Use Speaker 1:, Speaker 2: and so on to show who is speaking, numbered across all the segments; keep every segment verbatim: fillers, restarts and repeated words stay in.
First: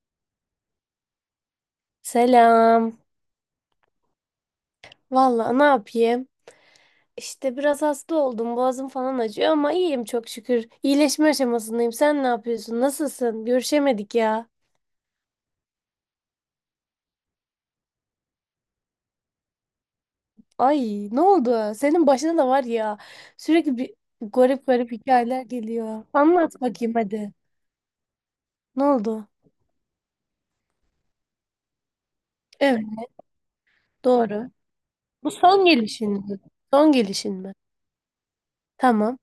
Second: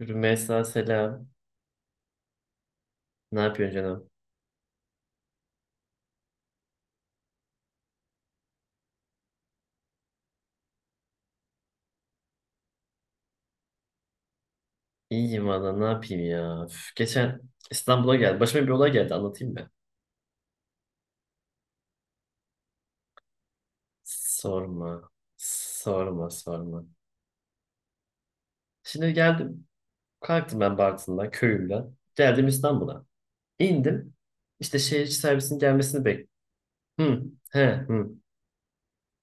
Speaker 1: Rümeysa selam.
Speaker 2: Selam.
Speaker 1: Ne yapıyorsun canım?
Speaker 2: Valla ne yapayım? İşte biraz hasta oldum. Boğazım falan acıyor ama iyiyim çok şükür. İyileşme aşamasındayım. Sen ne yapıyorsun? Nasılsın? Görüşemedik ya.
Speaker 1: İyiyim valla, ne yapayım ya. Üf, geçen İstanbul'a geldi. Başıma bir olay geldi, anlatayım mı?
Speaker 2: Ay ne oldu? Senin başına da var ya. Sürekli bir garip garip
Speaker 1: Sorma.
Speaker 2: hikayeler geliyor.
Speaker 1: Sorma
Speaker 2: Anlat
Speaker 1: sorma.
Speaker 2: bakayım hadi. Ne
Speaker 1: Şimdi
Speaker 2: oldu?
Speaker 1: geldim. Kalktım ben Bartın'dan köyümden. Geldim
Speaker 2: Evet,
Speaker 1: İstanbul'a. İndim.
Speaker 2: doğru.
Speaker 1: İşte şehir içi
Speaker 2: Bu
Speaker 1: servisin
Speaker 2: son
Speaker 1: gelmesini
Speaker 2: gelişin
Speaker 1: bekliyorum.
Speaker 2: mi? Son
Speaker 1: Hı,
Speaker 2: gelişin mi?
Speaker 1: he, hı.
Speaker 2: Tamam.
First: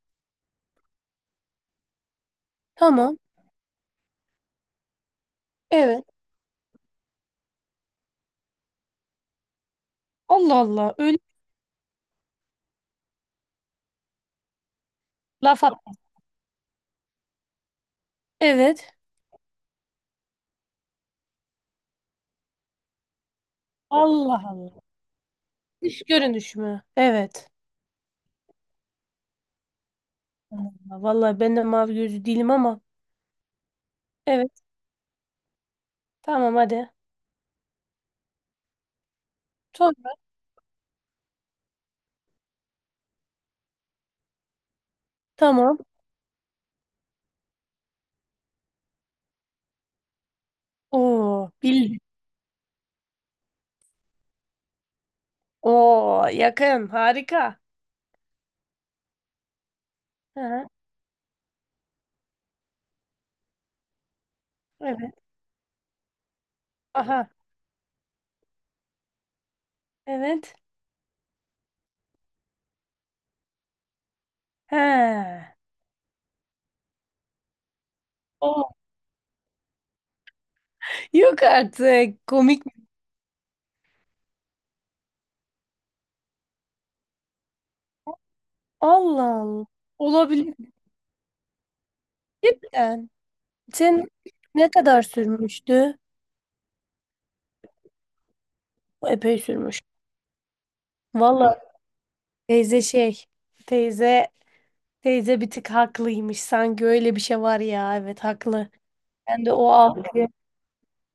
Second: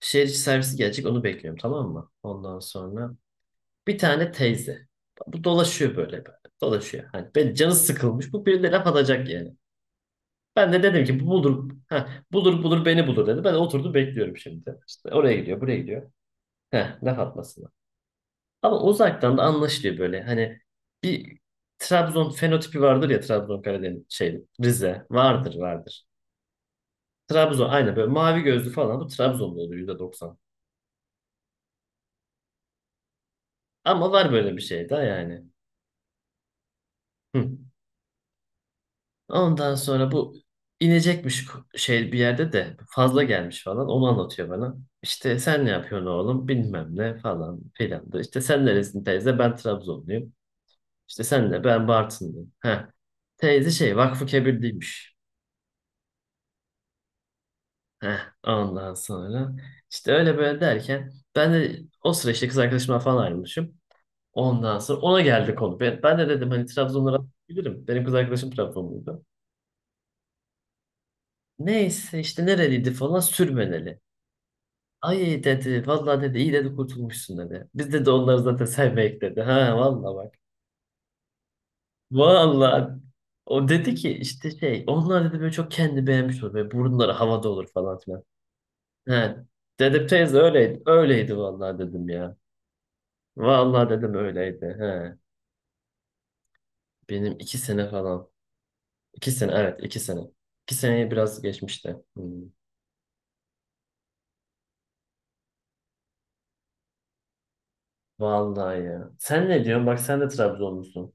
Speaker 1: Şehir içi servisi gelecek, onu bekliyorum, tamam mı? Ondan sonra
Speaker 2: Tamam.
Speaker 1: bir tane teyze. Bu dolaşıyor
Speaker 2: Evet.
Speaker 1: böyle, böyle, dolaşıyor. Hani ben, canı sıkılmış. Bu birine laf atacak yani.
Speaker 2: Allah
Speaker 1: Ben de
Speaker 2: Allah.
Speaker 1: dedim
Speaker 2: Öyle
Speaker 1: ki bu bulur, ha, bulur bulur beni bulur dedi. Ben de oturdum bekliyorum şimdi. İşte oraya gidiyor,
Speaker 2: laf at.
Speaker 1: buraya gidiyor. Heh, laf atmasına. Ama
Speaker 2: Evet.
Speaker 1: uzaktan da anlaşılıyor böyle. Hani bir Trabzon fenotipi vardır ya, Trabzon Karadeniz şey
Speaker 2: Allah Allah.
Speaker 1: Rize vardır
Speaker 2: Dış
Speaker 1: vardır.
Speaker 2: görünüş mü? Evet.
Speaker 1: Trabzon aynı böyle mavi gözlü falan, bu Trabzon'da oluyor yüzde doksan.
Speaker 2: Vallahi ben de mavi gözlü değilim ama.
Speaker 1: Ama var böyle bir
Speaker 2: Evet.
Speaker 1: şey daha yani.
Speaker 2: Tamam hadi.
Speaker 1: Hı. Ondan
Speaker 2: Sonra
Speaker 1: sonra bu inecekmiş ko- şey, bir yerde de fazla gelmiş falan, onu anlatıyor bana. İşte sen ne
Speaker 2: tamam.
Speaker 1: yapıyorsun oğlum bilmem ne falan filan da. İşte sen neresin teyze, ben Trabzonluyum. İşte
Speaker 2: Oo
Speaker 1: sen de, ben
Speaker 2: bildim.
Speaker 1: Bartınlıyım. Heh. Teyze şey Vakfı Kebirliymiş.
Speaker 2: Oo yakın. Harika.
Speaker 1: Heh. Ondan sonra işte öyle böyle
Speaker 2: Ha,
Speaker 1: derken ben de o sıra işte kız arkadaşımla falan ayrılmışım. Ondan sonra
Speaker 2: evet.
Speaker 1: ona geldi konu. Ben, ben de dedim, hani Trabzonlara
Speaker 2: Aha.
Speaker 1: bilirim. Benim kız arkadaşım Trabzonluydu.
Speaker 2: Evet.
Speaker 1: Neyse işte nereliydi falan, sürmeneli.
Speaker 2: He.
Speaker 1: Ay dedi. Vallahi dedi, iyi dedi, kurtulmuşsun dedi. Biz dedi onları
Speaker 2: Oo.
Speaker 1: zaten sevmeyek dedi. Ha, vallahi bak.
Speaker 2: Yok artık. Komik. Mi?
Speaker 1: Vallahi. O dedi ki işte şey, onlar dedi böyle çok kendi beğenmiş olur. Böyle burunları havada olur falan filan. He.
Speaker 2: Allah Allah.
Speaker 1: Dedim teyze
Speaker 2: Olabilir.
Speaker 1: öyleydi. Öyleydi vallahi dedim ya.
Speaker 2: Cidden.
Speaker 1: Vallahi
Speaker 2: Sen
Speaker 1: dedim
Speaker 2: ne
Speaker 1: öyleydi.
Speaker 2: kadar
Speaker 1: He.
Speaker 2: sürmüştü?
Speaker 1: Benim iki sene falan. İki
Speaker 2: Epey
Speaker 1: sene, evet,
Speaker 2: sürmüş.
Speaker 1: iki sene. İki seneye biraz
Speaker 2: Valla
Speaker 1: geçmişti. Hmm.
Speaker 2: teyze şey. Teyze teyze bir tık haklıymış. Sanki öyle bir şey var ya. Evet haklı.
Speaker 1: Vallahi ya.
Speaker 2: Ben
Speaker 1: Sen
Speaker 2: de
Speaker 1: ne
Speaker 2: o
Speaker 1: diyorsun? Bak
Speaker 2: algı.
Speaker 1: sen de Trabzonlusun.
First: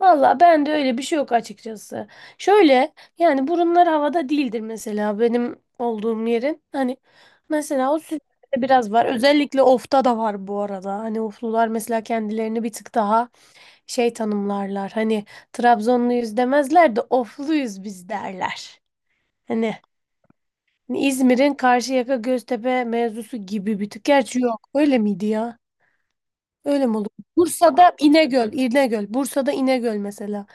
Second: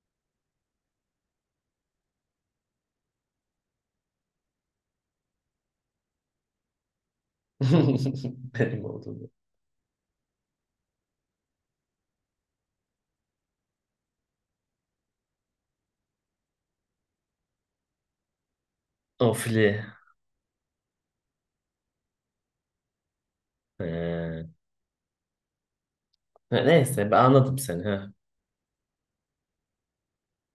Speaker 2: Valla ben de öyle bir şey yok açıkçası. Şöyle yani burunlar havada değildir mesela benim olduğum yerin. Hani mesela o sütlerde
Speaker 1: Benim
Speaker 2: biraz var.
Speaker 1: olduğunu.
Speaker 2: Özellikle ofta da var bu arada. Hani oflular mesela kendilerini bir tık daha şey tanımlarlar. Hani Trabzonluyuz demezler de ofluyuz biz derler.
Speaker 1: Ofli.
Speaker 2: Hani İzmir'in Karşıyaka Göztepe mevzusu gibi bir tık. Gerçi
Speaker 1: He.
Speaker 2: yok. Öyle miydi ya?
Speaker 1: Ne-
Speaker 2: Öyle mi olur?
Speaker 1: Neyse, ben anladım seni.
Speaker 2: Bursa'da
Speaker 1: Heh.
Speaker 2: İnegöl, İnegöl. Bursa'da İnegöl mesela.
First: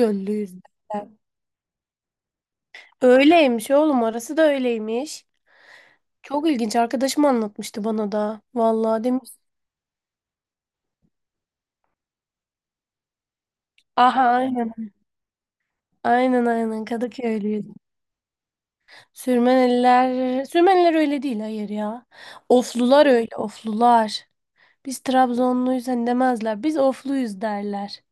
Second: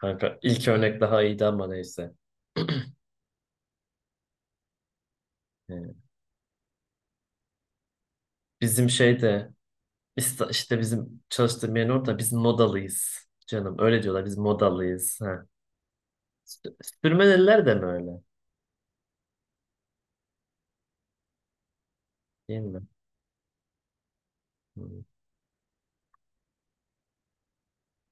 Speaker 1: Kanka ilk örnek daha iyiydi ama neyse.
Speaker 2: Öyleymiş oğlum orası da öyleymiş.
Speaker 1: Ee,
Speaker 2: Çok ilginç arkadaşım anlatmıştı bana da.
Speaker 1: Bizim
Speaker 2: Vallahi demiş.
Speaker 1: şeyde, İsta- işte bizim çalıştığım yerin orada biz modalıyız. Canım öyle diyorlar,
Speaker 2: Aha
Speaker 1: biz
Speaker 2: aynen.
Speaker 1: modalıyız. Ha.
Speaker 2: Aynen
Speaker 1: Sü-
Speaker 2: aynen Kadıköylüyüz.
Speaker 1: Sürmeneliler de mi öyle?
Speaker 2: Sürmeneliler, Sürmeniler öyle değil hayır ya.
Speaker 1: Değil mi?
Speaker 2: Oflular öyle oflular. Biz
Speaker 1: Hmm.
Speaker 2: Trabzonluyuz hani demezler. Biz ofluyuz derler.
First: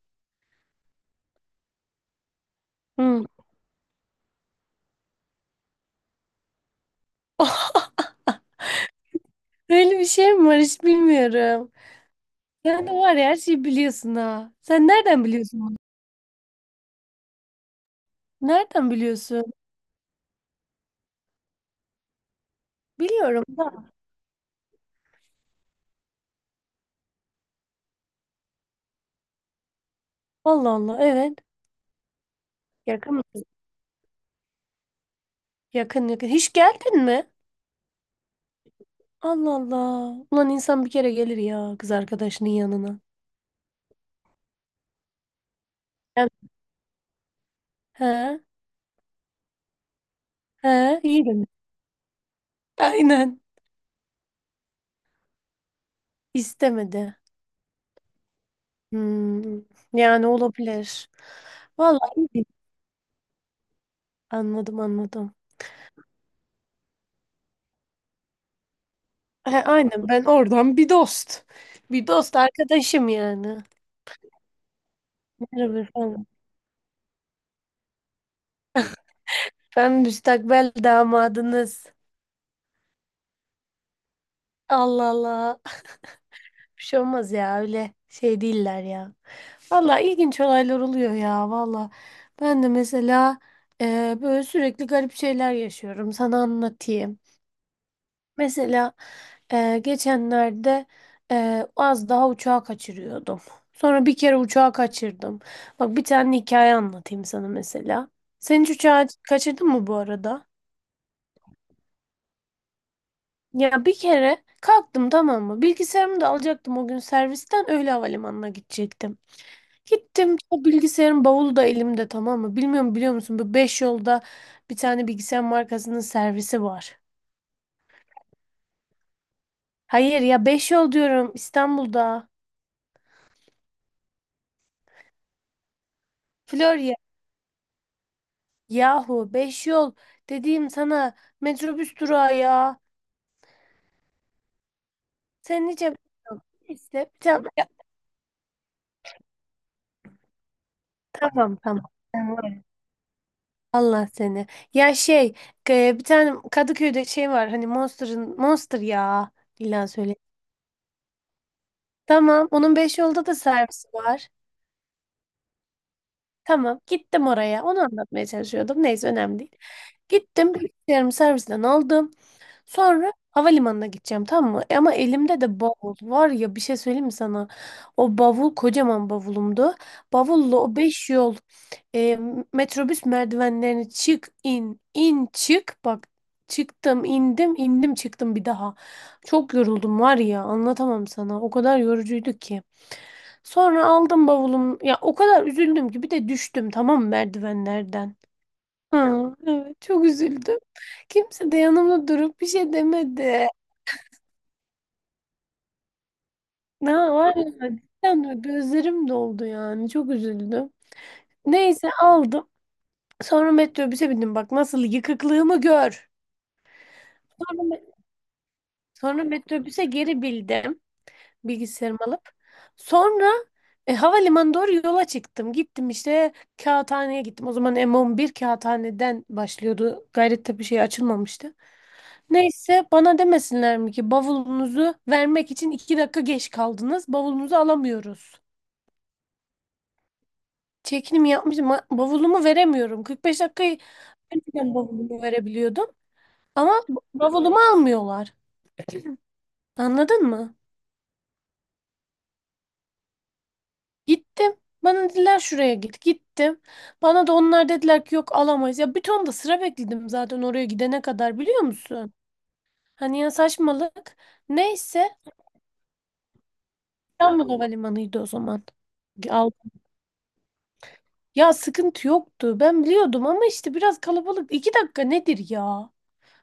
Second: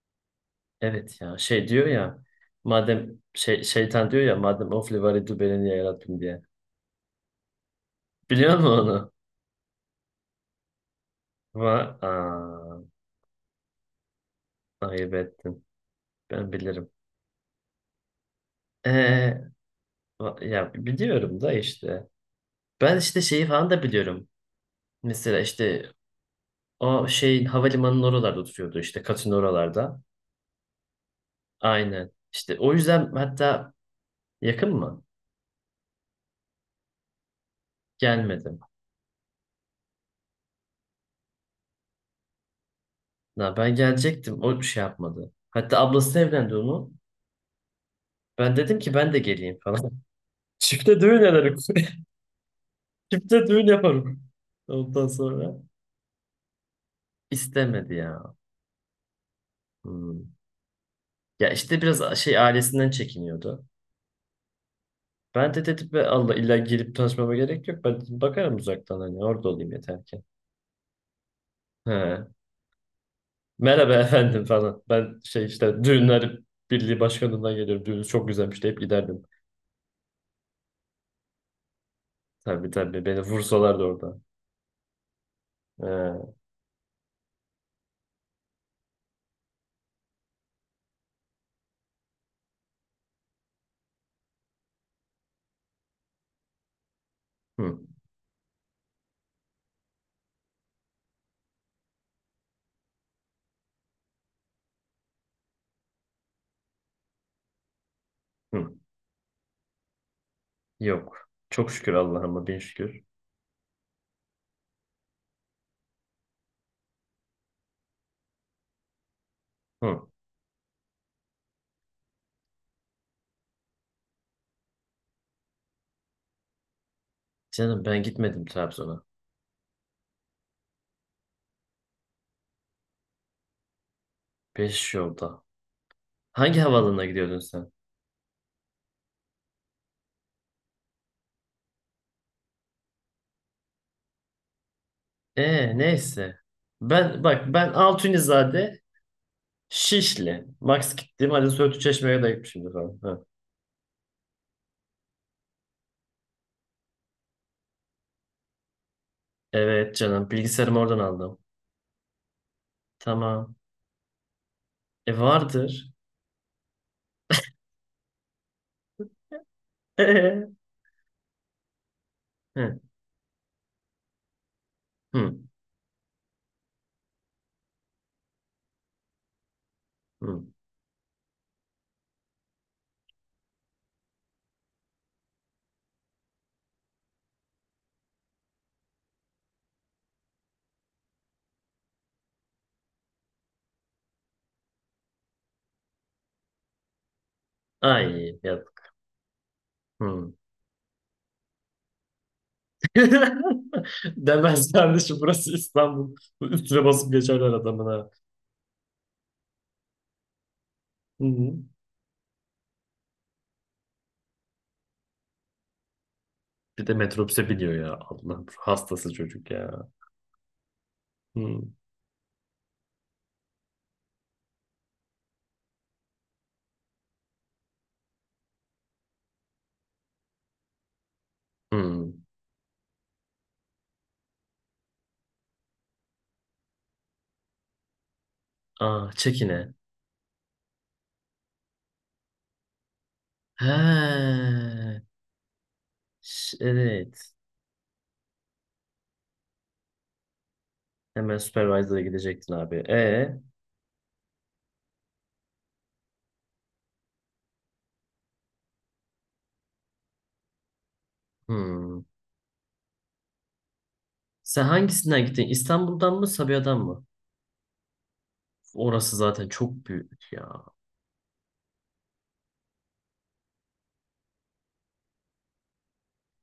Speaker 1: Evet ya, şey diyor ya madem
Speaker 2: Hı.
Speaker 1: şey, şeytan diyor ya madem ofli var idi beni niye yarattın diye. Biliyor musun onu?
Speaker 2: Öyle bir şey mi var hiç bilmiyorum.
Speaker 1: Va Aa,
Speaker 2: Sen de var ya her şeyi biliyorsun ha. Sen
Speaker 1: ayıp
Speaker 2: nereden biliyorsun
Speaker 1: ettin.
Speaker 2: bunu?
Speaker 1: Ben bilirim.
Speaker 2: Nereden
Speaker 1: Ee,
Speaker 2: biliyorsun?
Speaker 1: va- Ya biliyorum da işte. Ben işte
Speaker 2: Biliyorum
Speaker 1: şeyi falan da
Speaker 2: da.
Speaker 1: biliyorum. Mesela işte o şey havalimanının oralarda oturuyordu, işte katın oralarda.
Speaker 2: Allah Allah evet.
Speaker 1: Aynen. İşte o yüzden
Speaker 2: Yakın. Mı?
Speaker 1: hatta yakın mı?
Speaker 2: Yakın yakın. Hiç geldin mi?
Speaker 1: Gelmedim.
Speaker 2: Allah Allah. Ulan insan bir kere gelir ya kız arkadaşının yanına.
Speaker 1: Ya ben gelecektim. O bir şey yapmadı. Hatta ablası
Speaker 2: Hem-
Speaker 1: evlendi onu.
Speaker 2: He,
Speaker 1: Ben dedim ki ben de geleyim falan.
Speaker 2: he,
Speaker 1: Çifte düğün
Speaker 2: iyi demiş.
Speaker 1: ederim.
Speaker 2: Aynen.
Speaker 1: Çifte düğün yaparım. Ondan sonra
Speaker 2: İstemedi.
Speaker 1: istemedi ya.
Speaker 2: Hmm, yani
Speaker 1: Hmm.
Speaker 2: olabilir.
Speaker 1: Ya işte
Speaker 2: Vallahi
Speaker 1: biraz
Speaker 2: iyi.
Speaker 1: şey
Speaker 2: Değil.
Speaker 1: ailesinden çekiniyordu.
Speaker 2: Anladım anladım.
Speaker 1: Ben de dedim be Allah, illa gelip tanışmama gerek yok. Ben dedim, bakarım uzaktan, hani orada
Speaker 2: He,
Speaker 1: olayım yeter
Speaker 2: aynen
Speaker 1: ki.
Speaker 2: ben oradan bir dost. Bir
Speaker 1: He.
Speaker 2: dost arkadaşım yani.
Speaker 1: Merhaba efendim falan. Ben şey
Speaker 2: Merhaba
Speaker 1: işte
Speaker 2: efendim.
Speaker 1: düğünler birliği başkanından geliyorum. Düğününüz çok güzelmiş deyip giderdim.
Speaker 2: Ben müstakbel damadınız.
Speaker 1: Tabii tabii, beni vursalardı orada.
Speaker 2: Allah Allah.
Speaker 1: Ee,
Speaker 2: Bir şey olmaz ya öyle şey değiller ya. Valla ilginç olaylar oluyor ya valla. Ben de mesela e, böyle sürekli garip şeyler yaşıyorum. Sana anlatayım.
Speaker 1: hı,
Speaker 2: Mesela e, geçenlerde e, az daha uçağı kaçırıyordum. Sonra bir kere uçağı kaçırdım. Bak bir tane hikaye anlatayım sana mesela. Sen hiç
Speaker 1: hı.
Speaker 2: uçağı kaçırdın mı bu arada?
Speaker 1: Yok. Çok şükür Allah'ıma bin şükür.
Speaker 2: Ya bir kere kalktım tamam mı? Bilgisayarımı da alacaktım o gün servisten öyle havalimanına gidecektim.
Speaker 1: Hı.
Speaker 2: Gittim o bilgisayarın bavulu da elimde tamam mı? Bilmiyorum biliyor musun bu beş yolda bir tane bilgisayar markasının servisi var.
Speaker 1: Canım ben gitmedim Trabzon'a.
Speaker 2: Hayır ya beş yol diyorum İstanbul'da.
Speaker 1: Beş yolda. Hangi
Speaker 2: Florya.
Speaker 1: havaalanına gidiyordun sen?
Speaker 2: Yahu beş yol dediğim sana metrobüs durağı ya. Sen
Speaker 1: Ee
Speaker 2: nice
Speaker 1: neyse.
Speaker 2: neyse bir
Speaker 1: Ben bak,
Speaker 2: tane ya,
Speaker 1: ben Altunizade Şişli. Max gittiğim halde
Speaker 2: tamam
Speaker 1: Söğütü
Speaker 2: tamam.
Speaker 1: Çeşme'ye de
Speaker 2: Sen
Speaker 1: gitmişimdir falan. Hı.
Speaker 2: Allah seni. Ya şey e, bir tane Kadıköy'de şey var hani Monster'ın Monster ya. İlla
Speaker 1: Evet
Speaker 2: söyle.
Speaker 1: canım, bilgisayarımı oradan aldım.
Speaker 2: Tamam onun beş yolda da
Speaker 1: Tamam.
Speaker 2: servisi var.
Speaker 1: E vardır.
Speaker 2: Tamam gittim oraya. Onu anlatmaya çalışıyordum. Neyse önemli değil. Gittim
Speaker 1: Ee?
Speaker 2: bilgisayarımı servisten aldım.
Speaker 1: Hı.
Speaker 2: Sonra havalimanına gideceğim tamam mı? E ama
Speaker 1: Hı.
Speaker 2: elimde de bavul var ya bir şey söyleyeyim mi sana? O bavul kocaman bavulumdu.
Speaker 1: Hı.
Speaker 2: Bavulla o beş yol e, metrobüs merdivenlerini çık in in çık bak çıktım indim indim çıktım bir daha. Çok yoruldum var ya anlatamam sana o kadar yorucuydu ki. Sonra aldım bavulum ya o kadar üzüldüm ki bir de düştüm tamam mı merdivenlerden
Speaker 1: Ay yap.
Speaker 2: ha evet, çok
Speaker 1: Hı.
Speaker 2: üzüldüm. Kimse de yanımda durup bir şey demedi.
Speaker 1: Demez kardeşim, burası İstanbul. Üstüne
Speaker 2: Ne
Speaker 1: basıp
Speaker 2: var
Speaker 1: geçerler
Speaker 2: ya
Speaker 1: adamın ha.
Speaker 2: cidden böyle gözlerim doldu yani çok üzüldüm.
Speaker 1: Hı.
Speaker 2: Neyse aldım. Sonra metrobüse bindim bak nasıl yıkıklığımı gör.
Speaker 1: Bir de metrobüse
Speaker 2: Sonra,
Speaker 1: biniyor
Speaker 2: me-
Speaker 1: ya. Allah hastası
Speaker 2: sonra
Speaker 1: çocuk
Speaker 2: metrobüse
Speaker 1: ya.
Speaker 2: geri bildim
Speaker 1: Hı.
Speaker 2: bilgisayarımı alıp. Sonra e, havalimanı doğru yola çıktım. Gittim işte kağıthaneye gittim. O zaman m on bir kağıthaneden başlıyordu. Gayrettepe şey açılmamıştı.
Speaker 1: Hı.
Speaker 2: Neyse bana demesinler mi ki bavulunuzu vermek için iki dakika geç kaldınız. Bavulunuzu alamıyoruz.
Speaker 1: Aa, çekine.
Speaker 2: Çekinimi yapmışım. ma- Bavulumu veremiyorum. kırk beş
Speaker 1: He.
Speaker 2: dakikayı önceden bavulumu verebiliyordum.
Speaker 1: Ş-
Speaker 2: Ama b-
Speaker 1: Evet.
Speaker 2: bavulumu almıyorlar. Anladın mı?
Speaker 1: Hemen supervisor'a gidecektin abi. E.
Speaker 2: Gittim. Bana dediler şuraya git. Gittim. Bana da onlar dediler ki yok alamayız. Ya bir ton da sıra bekledim zaten oraya gidene kadar biliyor
Speaker 1: Hı.
Speaker 2: musun? Hani ya saçmalık.
Speaker 1: Sen
Speaker 2: Neyse
Speaker 1: hangisinden gittin? İstanbul'dan mı, Sabiha'dan mı?
Speaker 2: İstanbul Havalimanı'ydı o zaman.
Speaker 1: Orası zaten çok büyük ya.
Speaker 2: Ya sıkıntı yoktu. Ben biliyordum ama işte biraz kalabalık. İki dakika nedir ya?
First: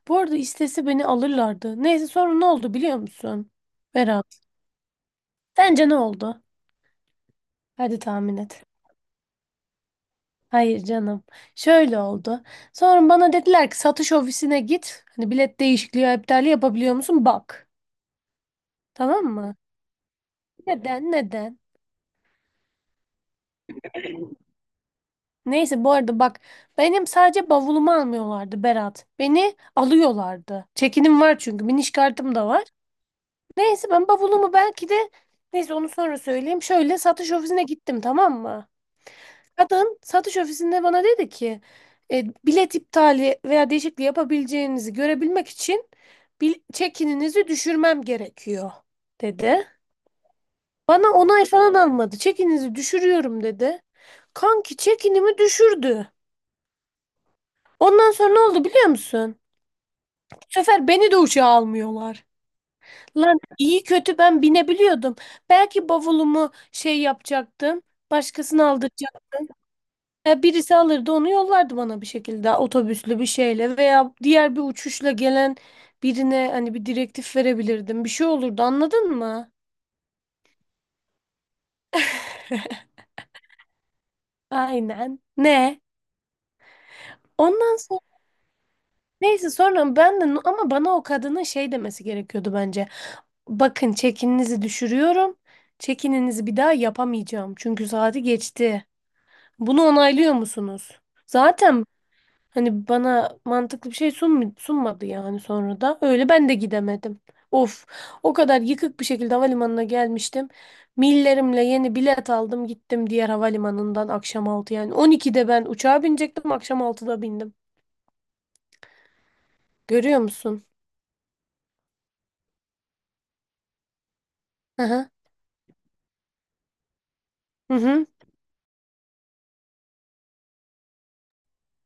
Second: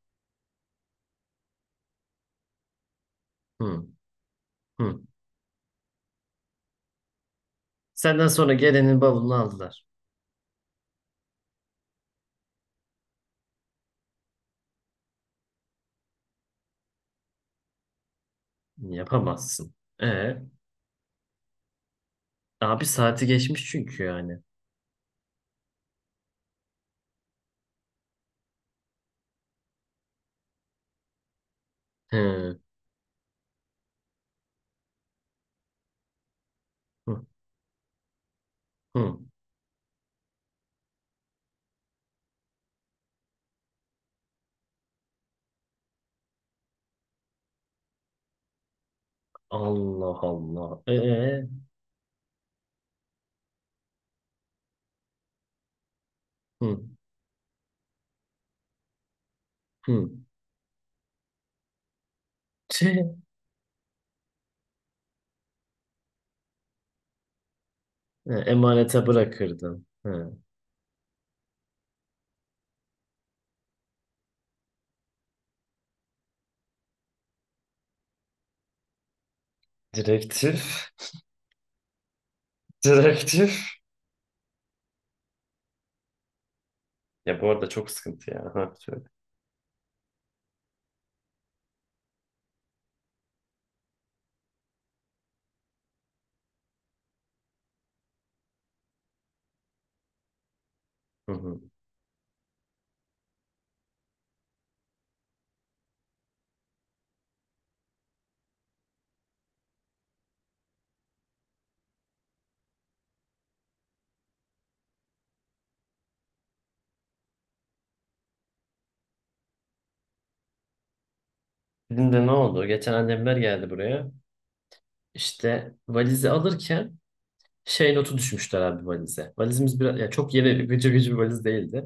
Speaker 2: Bu arada istese beni alırlardı. Neyse sonra ne oldu biliyor musun?
Speaker 1: Hı.
Speaker 2: Berat.
Speaker 1: Hı.
Speaker 2: Sence ne oldu? Hadi
Speaker 1: Senden
Speaker 2: tahmin
Speaker 1: sonra
Speaker 2: et.
Speaker 1: gelenin bavulunu aldılar.
Speaker 2: Hayır canım. Şöyle oldu. Sonra bana dediler ki satış ofisine git. Hani bilet değişikliği ya iptali yapabiliyor musun? Bak. Tamam mı?
Speaker 1: Yapamazsın. E
Speaker 2: Neden? Neden?
Speaker 1: abi, saati geçmiş çünkü yani.
Speaker 2: Neyse bu arada bak benim sadece bavulumu almıyorlardı Berat. Beni alıyorlardı. Çekinim var çünkü biniş kartım da
Speaker 1: He.
Speaker 2: var. Neyse ben bavulumu belki de neyse onu sonra söyleyeyim. Şöyle
Speaker 1: Hı.
Speaker 2: satış ofisine gittim tamam mı?
Speaker 1: Hı.
Speaker 2: Kadın satış ofisinde bana dedi ki e, bilet iptali veya değişikliği yapabileceğinizi görebilmek için bil çekininizi düşürmem gerekiyor dedi.
Speaker 1: Allah Allah. E.
Speaker 2: Bana onay falan almadı. Çekinizi düşürüyorum dedi. Kanki çekinimi düşürdü.
Speaker 1: Hı.
Speaker 2: Ondan sonra ne oldu biliyor musun?
Speaker 1: Hı.
Speaker 2: Bu sefer beni de uçağa almıyorlar.
Speaker 1: Tüh.
Speaker 2: Lan iyi kötü ben binebiliyordum. Belki bavulumu şey yapacaktım.
Speaker 1: E,
Speaker 2: Başkasını
Speaker 1: Emanete
Speaker 2: aldıracaktım.
Speaker 1: bırakırdın. Hı.
Speaker 2: Ya birisi alırdı onu yollardı bana bir şekilde otobüslü bir şeyle veya diğer bir uçuşla gelen birine hani bir direktif verebilirdim. Bir şey olurdu anladın mı?
Speaker 1: Direktif. Direktif.
Speaker 2: Aynen. Ne?
Speaker 1: Ya bu arada
Speaker 2: Ondan
Speaker 1: çok
Speaker 2: sonra
Speaker 1: sıkıntı ya. Ha, söyle.
Speaker 2: neyse sonra ben de ama bana o kadının şey demesi gerekiyordu bence. Bakın çekininizi düşürüyorum. Çekininizi bir daha yapamayacağım. Çünkü saati geçti. Bunu onaylıyor musunuz?
Speaker 1: Hı hı.
Speaker 2: Zaten hani bana mantıklı bir şey sunm sunmadı yani sonra da. Öyle ben de gidemedim. Of, o kadar yıkık bir şekilde havalimanına gelmiştim. Millerimle yeni bilet aldım gittim diğer havalimanından akşam altı yani. on ikide ben uçağa binecektim akşam altıda bindim. Görüyor musun?
Speaker 1: Bizim de ne oldu? Geçen annemler geldi buraya.
Speaker 2: Hı hı.
Speaker 1: İşte valizi alırken
Speaker 2: Hı
Speaker 1: şey
Speaker 2: hı.
Speaker 1: notu düşmüşler abi valize. Valizimiz biraz ya, çok yeni gıcır gıcır bir valiz değildi.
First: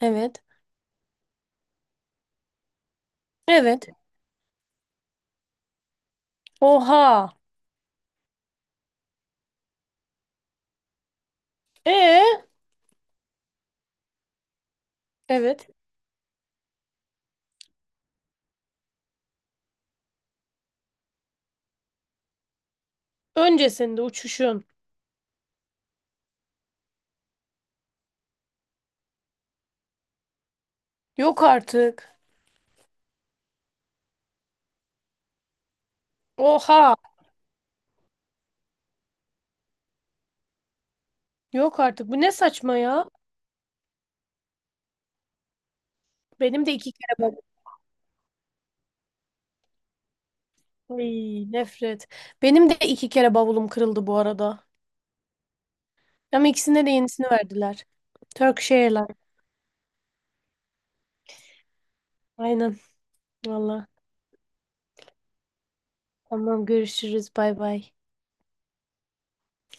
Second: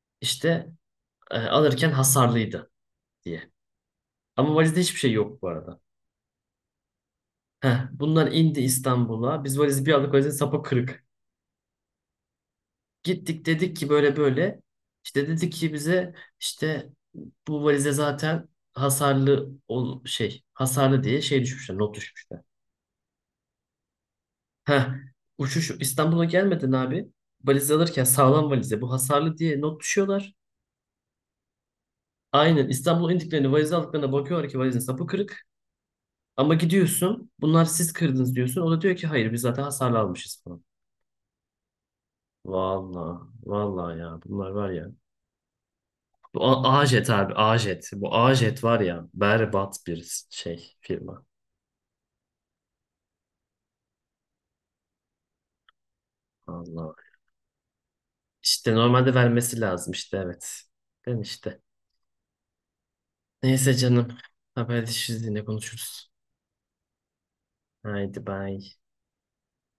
Speaker 2: Evet.
Speaker 1: İşte e, alırken hasarlıydı diye.
Speaker 2: Evet.
Speaker 1: Ama valizde hiçbir şey yok bu arada.
Speaker 2: Oha.
Speaker 1: Heh, bunlar indi İstanbul'a. Biz valizi bir aldık, valizin sapı kırık.
Speaker 2: Ee.
Speaker 1: Gittik dedik ki böyle böyle. İşte dedik
Speaker 2: Evet.
Speaker 1: ki bize, işte bu valize zaten hasarlı ol şey, hasarlı diye şey düşmüşler, not düşmüşler.
Speaker 2: Öncesinde uçuşun.
Speaker 1: Heh, uçuş İstanbul'a gelmeden abi, valizi alırken sağlam valize bu hasarlı diye not düşüyorlar.
Speaker 2: Yok artık.
Speaker 1: Aynen İstanbul'a indiklerini valizi aldıklarına bakıyorlar ki valizin sapı kırık. Ama
Speaker 2: Oha.
Speaker 1: gidiyorsun, bunlar siz kırdınız diyorsun. O da diyor ki hayır, biz zaten hasarlı almışız falan.
Speaker 2: Yok artık. Bu ne saçma
Speaker 1: Valla,
Speaker 2: ya?
Speaker 1: valla ya, bunlar var ya. Bu
Speaker 2: Benim de
Speaker 1: A-
Speaker 2: iki
Speaker 1: Ajet
Speaker 2: kere
Speaker 1: abi,
Speaker 2: bavulum.
Speaker 1: Ajet. Bu Ajet var ya, berbat bir şey firma.
Speaker 2: Ay, nefret. Benim de iki kere bavulum kırıldı bu arada. Ama ikisinde de
Speaker 1: Allah.
Speaker 2: yenisini verdiler. Turkish
Speaker 1: İşte normalde
Speaker 2: Airlines.
Speaker 1: vermesi lazım, işte evet. Ben işte.
Speaker 2: Aynen.
Speaker 1: Neyse
Speaker 2: Valla.
Speaker 1: canım. Haberleşiriz, yine konuşuruz.
Speaker 2: Tamam görüşürüz. Bay bay.
Speaker 1: Haydi bay.